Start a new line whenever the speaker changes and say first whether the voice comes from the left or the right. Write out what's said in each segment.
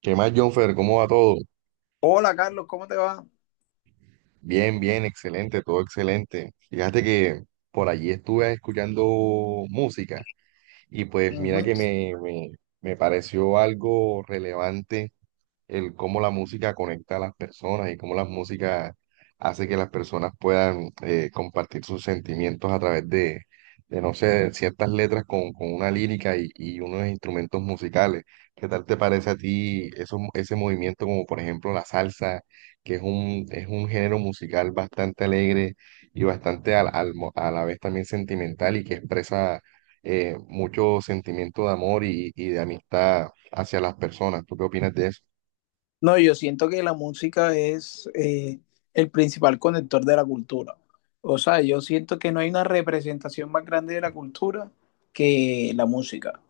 right: ¿Qué más, Jonfer? ¿Cómo va todo?
left: Hola Carlos, ¿cómo te va?
right: Bien, bien, excelente, todo excelente. Fíjate que por allí estuve escuchando música. Y pues mira que
left: Ujú.
right: me pareció algo relevante el cómo la música conecta a las personas y cómo la música hace que las personas puedan compartir sus sentimientos a través de, no sé, ciertas letras con una lírica y unos instrumentos musicales. ¿Qué tal te parece a ti eso, ese movimiento como por ejemplo la salsa? Que es es un género musical bastante alegre y bastante a la vez también sentimental y que expresa mucho sentimiento de amor y de amistad hacia las personas. ¿Tú qué opinas de eso?
left: No, yo siento que la música es el principal conector de la cultura. O sea, yo siento que no hay una representación más grande de la cultura que la música.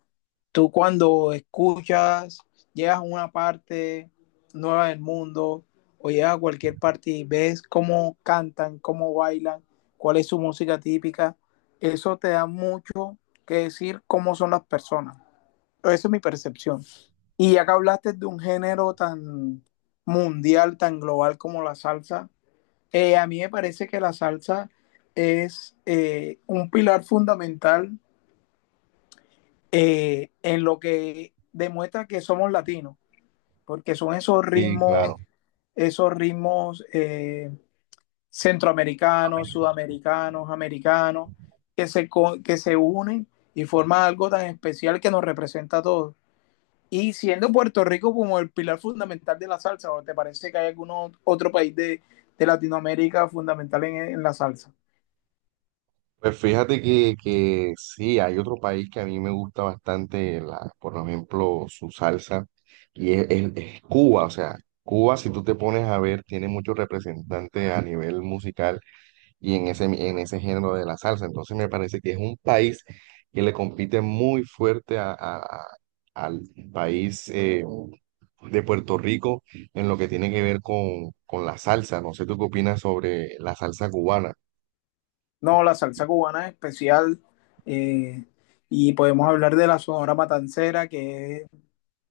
left: Tú cuando escuchas, llegas a una parte nueva del mundo o llegas a cualquier parte y ves cómo cantan, cómo bailan, cuál es su música típica, eso te da mucho que decir cómo son las personas. Esa es mi percepción. Y acá hablaste de un género tan mundial, tan global como la salsa. A mí me parece que la salsa es un pilar fundamental en lo que demuestra que somos latinos, porque son esos
right: Sí,
left: ritmos,
right: claro.
left: esos ritmos centroamericanos, sudamericanos, americanos, que se unen y forman algo tan especial que nos representa a todos. Y siendo Puerto Rico como el pilar fundamental de la salsa, ¿o te parece que hay algún otro país de Latinoamérica fundamental en la salsa?
right: Pues fíjate que sí, hay otro país que a mí me gusta bastante, la, por ejemplo, su salsa, y es Cuba. O sea, Cuba, si tú te pones a ver, tiene muchos representantes a nivel musical y en en ese género de la salsa. Entonces me parece que es un país que le compite muy fuerte al país de Puerto Rico en lo que tiene que ver con la salsa. No sé tú qué opinas sobre la salsa cubana.
left: No, la salsa cubana es especial. Eh, y podemos hablar de la Sonora Matancera, que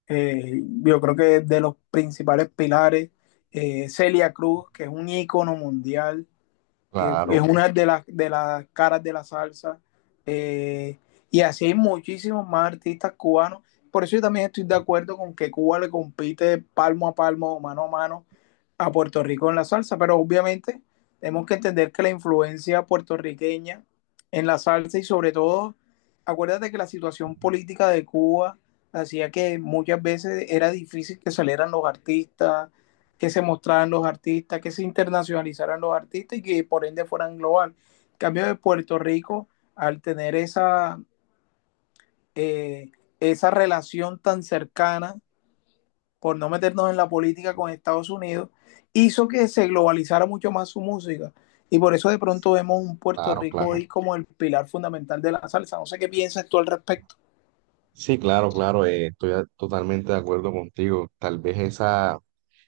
left: yo creo que es de los principales pilares. Celia Cruz, que es un ícono mundial, que es
right: Claro,
left: una de de las caras de la salsa. Eh, y así hay muchísimos más artistas cubanos. Por eso yo también estoy de acuerdo con que Cuba le compite palmo a palmo, mano a mano a Puerto Rico en la salsa, pero obviamente tenemos que entender que la influencia puertorriqueña en la salsa y, sobre todo, acuérdate que la situación política de Cuba hacía que muchas veces era difícil que salieran los artistas, que se mostraran los artistas, que se internacionalizaran los artistas y que por ende fueran global. En cambio, de Puerto Rico, al tener esa, eh, esa relación tan cercana, por no meternos en la política con Estados Unidos, hizo que se globalizara mucho más su música. Y por eso de pronto vemos un Puerto
right: claro,
left: Rico
right: claro.
left: hoy como el pilar fundamental de la salsa. No sé qué piensas tú al respecto.
right: Sí, claro, claro, totalmente de acuerdo contigo. Tal vez esa,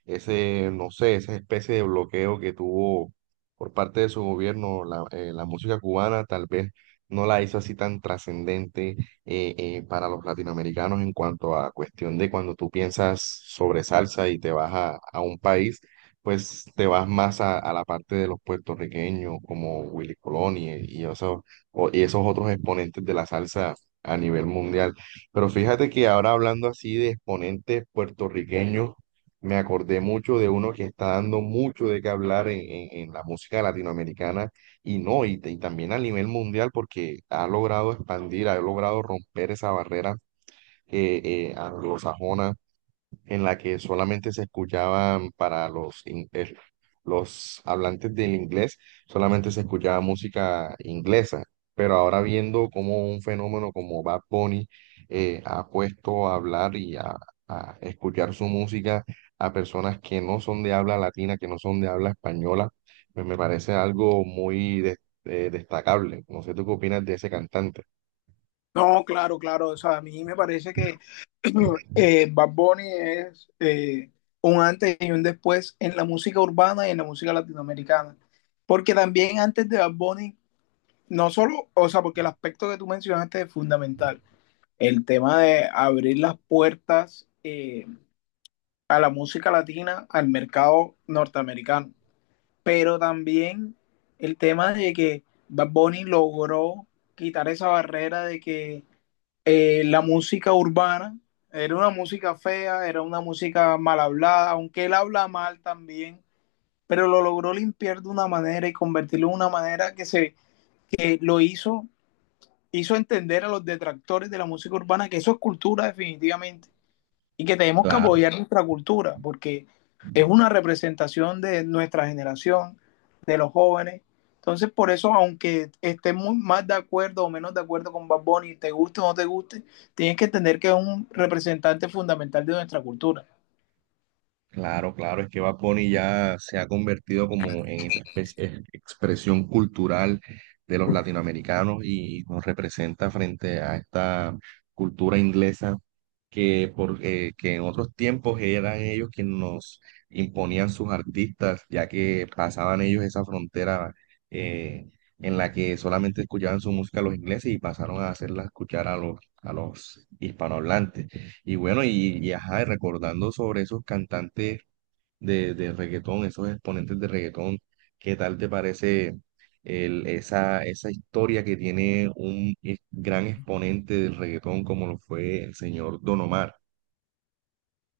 right: ese, no sé, esa especie de bloqueo que tuvo por parte de su gobierno la música cubana, tal vez no la hizo así tan trascendente para los latinoamericanos en cuanto a cuestión de cuando tú piensas sobre salsa y te vas a un país, pues te vas más a la parte de los puertorriqueños como Willy Colón y esos, y esos otros exponentes de la salsa a nivel mundial. Pero fíjate que ahora hablando así de exponentes puertorriqueños, me acordé mucho de uno que está dando mucho de qué hablar en la música latinoamericana y no, y también a nivel mundial porque ha logrado expandir, ha logrado romper esa barrera anglosajona en la que solamente se escuchaban para los, los hablantes del inglés, solamente se escuchaba música inglesa. Pero ahora viendo cómo un fenómeno como Bad Bunny ha puesto a hablar a escuchar su música a personas que no son de habla latina, que no son de habla española, pues me parece algo muy destacable. No sé tú qué opinas de ese cantante.
left: No, claro, claro. O sea, a mí me parece que Bad Bunny es un antes y un después en la música urbana y en la música latinoamericana. Porque también antes de Bad Bunny, no solo, o sea, porque el aspecto que tú mencionaste es fundamental. El tema de abrir las puertas a la música latina, al mercado norteamericano. Pero también el tema de que Bad Bunny logró quitar esa barrera de que la música urbana era una música fea, era una música mal hablada, aunque él habla mal también, pero lo logró limpiar de una manera y convertirlo en una manera que, se, que lo hizo, hizo entender a los detractores de la música urbana que eso es cultura definitivamente y que tenemos que apoyar nuestra cultura, porque es una representación de nuestra generación, de los jóvenes. Entonces, por eso, aunque estés muy más de acuerdo o menos de acuerdo con Bad Bunny, te guste o no te guste, tienes que entender que es un representante fundamental de nuestra cultura.
right: Claro, claro, es que Bad Bunny ya se ha convertido como en esa especie de expresión cultural de los latinoamericanos y nos representa frente a esta cultura inglesa que en otros tiempos eran ellos quienes nos imponían sus artistas, ya que pasaban ellos esa frontera eh, en la que solamente escuchaban su música los ingleses y pasaron a hacerla escuchar a los hispanohablantes. Y bueno, y ajá, y recordando sobre esos cantantes de reggaetón, esos exponentes de reggaetón, ¿qué tal te parece esa historia que tiene un gran exponente del reggaetón como lo fue el señor Don Omar?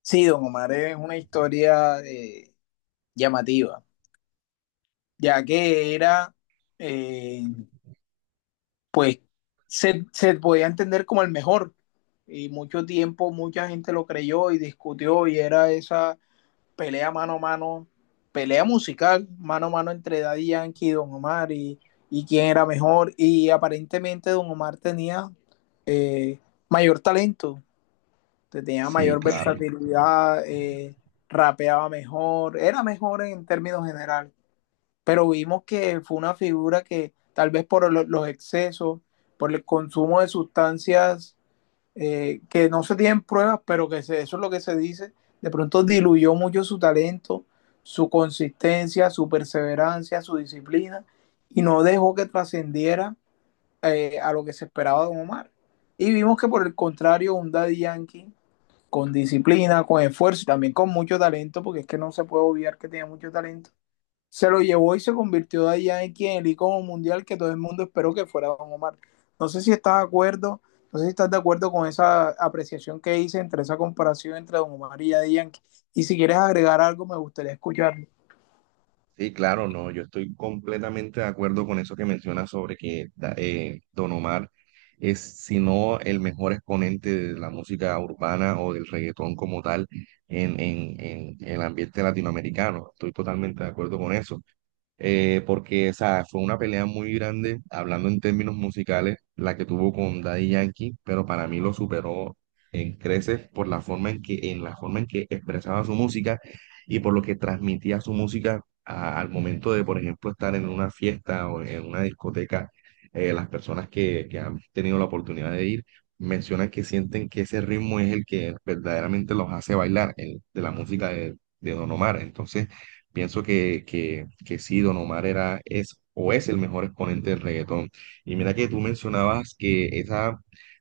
left: Sí, Don Omar es una historia llamativa, ya que era, eh, pues, se podía entender como el mejor, y mucho tiempo mucha gente lo creyó y discutió y era esa pelea mano a mano, pelea musical mano a mano entre Daddy Yankee y Don Omar, y quién era mejor. Y aparentemente Don Omar tenía eh, mayor talento, tenía
right: Sí,
left: mayor
right: claro.
left: versatilidad, rapeaba mejor, era mejor en términos generales. Pero vimos que fue una figura que tal vez por los excesos, por el consumo de sustancias que no se tienen pruebas, pero que se, eso es lo que se dice, de pronto diluyó mucho su talento, su consistencia, su perseverancia, su disciplina, y no dejó que trascendiera a lo que se esperaba de Don Omar. Y vimos que, por el contrario, un Daddy Yankee con disciplina, con esfuerzo y también con mucho talento, porque es que no se puede obviar que tenía mucho talento, se lo llevó y se convirtió de allá en quien el icono mundial que todo el mundo esperó que fuera Don Omar. No sé si estás de acuerdo, no sé si estás de acuerdo con esa apreciación que hice entre esa comparación entre Don Omar y Daddy Yankee. Y si quieres agregar algo, me gustaría escucharlo.
right: Sí, claro, no, yo estoy completamente de acuerdo con eso que mencionas sobre que Don Omar es, si no el mejor exponente de la música urbana o del reggaetón como tal en el ambiente latinoamericano. Estoy totalmente de acuerdo con eso porque, o sea, fue una pelea muy grande, hablando en términos musicales, la que tuvo con Daddy Yankee, pero para mí lo superó en creces por la forma en en la forma en que expresaba su música y por lo que transmitía su música al momento de, por ejemplo, estar en una fiesta o en una discoteca. Las personas que han tenido la oportunidad de ir mencionan que sienten que ese ritmo es el que verdaderamente los hace bailar, el de la música de Don Omar. Entonces, pienso que sí, Don Omar era, es o es el mejor exponente del reggaetón. Y mira que tú mencionabas que esa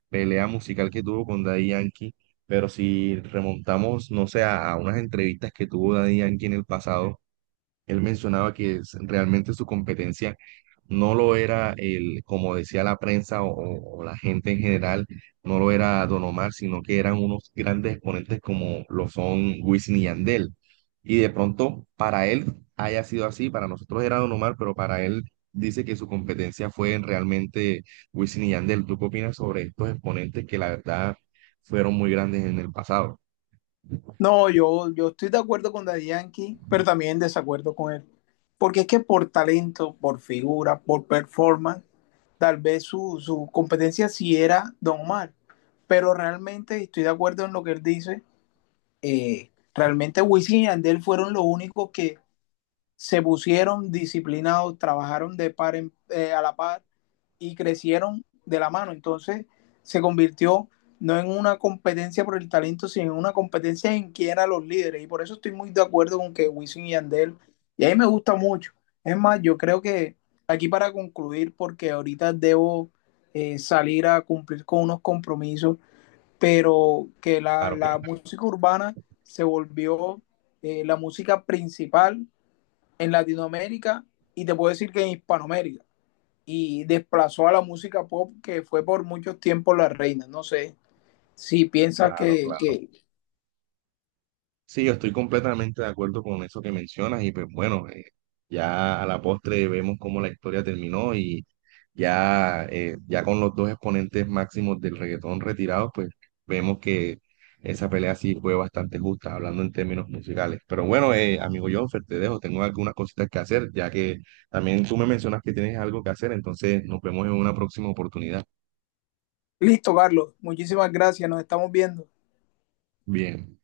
right: pelea musical que tuvo con Daddy Yankee, pero si remontamos, no sé, a unas entrevistas que tuvo Daddy Yankee en el pasado, él mencionaba realmente su competencia no lo era el, como decía la prensa o la gente en general, no lo era Don Omar, sino que eran unos grandes exponentes como lo son Wisin y Yandel. Y de pronto para él haya sido así, para nosotros era Don Omar, pero para él dice que su competencia fue realmente Wisin y Yandel. ¿Tú qué opinas sobre estos exponentes que la verdad fueron muy grandes en el pasado?
left: No, yo estoy de acuerdo con Daddy Yankee, pero también en desacuerdo con él. Porque es que por talento, por figura, por performance, tal vez su competencia sí era Don Omar. Pero realmente estoy de acuerdo en lo que él dice. Realmente Wisin y Andel fueron los únicos que se pusieron disciplinados, trabajaron de par en, a la par, y crecieron de la mano. Entonces se convirtió no en una competencia por el talento, sino en una competencia en quién eran los líderes. Y por eso estoy muy de acuerdo con que Wisin y Andel, y a mí me gusta mucho. Es más, yo creo que aquí para concluir, porque ahorita debo salir a cumplir con unos compromisos, pero que
right: Claro, claro,
left: la música urbana se volvió la música principal en Latinoamérica, y te puedo decir que en Hispanoamérica, y desplazó a la música pop, que fue por muchos tiempos la reina. No sé si piensas
right: claro, claro.
left: que...
right: Sí, yo estoy completamente de acuerdo con eso que mencionas y pues bueno, ya a la postre vemos cómo la historia terminó y ya, ya con los dos exponentes máximos del reggaetón retirados, pues vemos que esa pelea sí fue bastante justa, hablando en términos musicales. Pero bueno, amigo Jonfer, te dejo, tengo algunas cositas que hacer, ya que también tú me mencionas que tienes algo que hacer, entonces nos vemos en una próxima oportunidad.
left: Listo, Carlos. Muchísimas gracias. Nos estamos viendo.
right: Bien.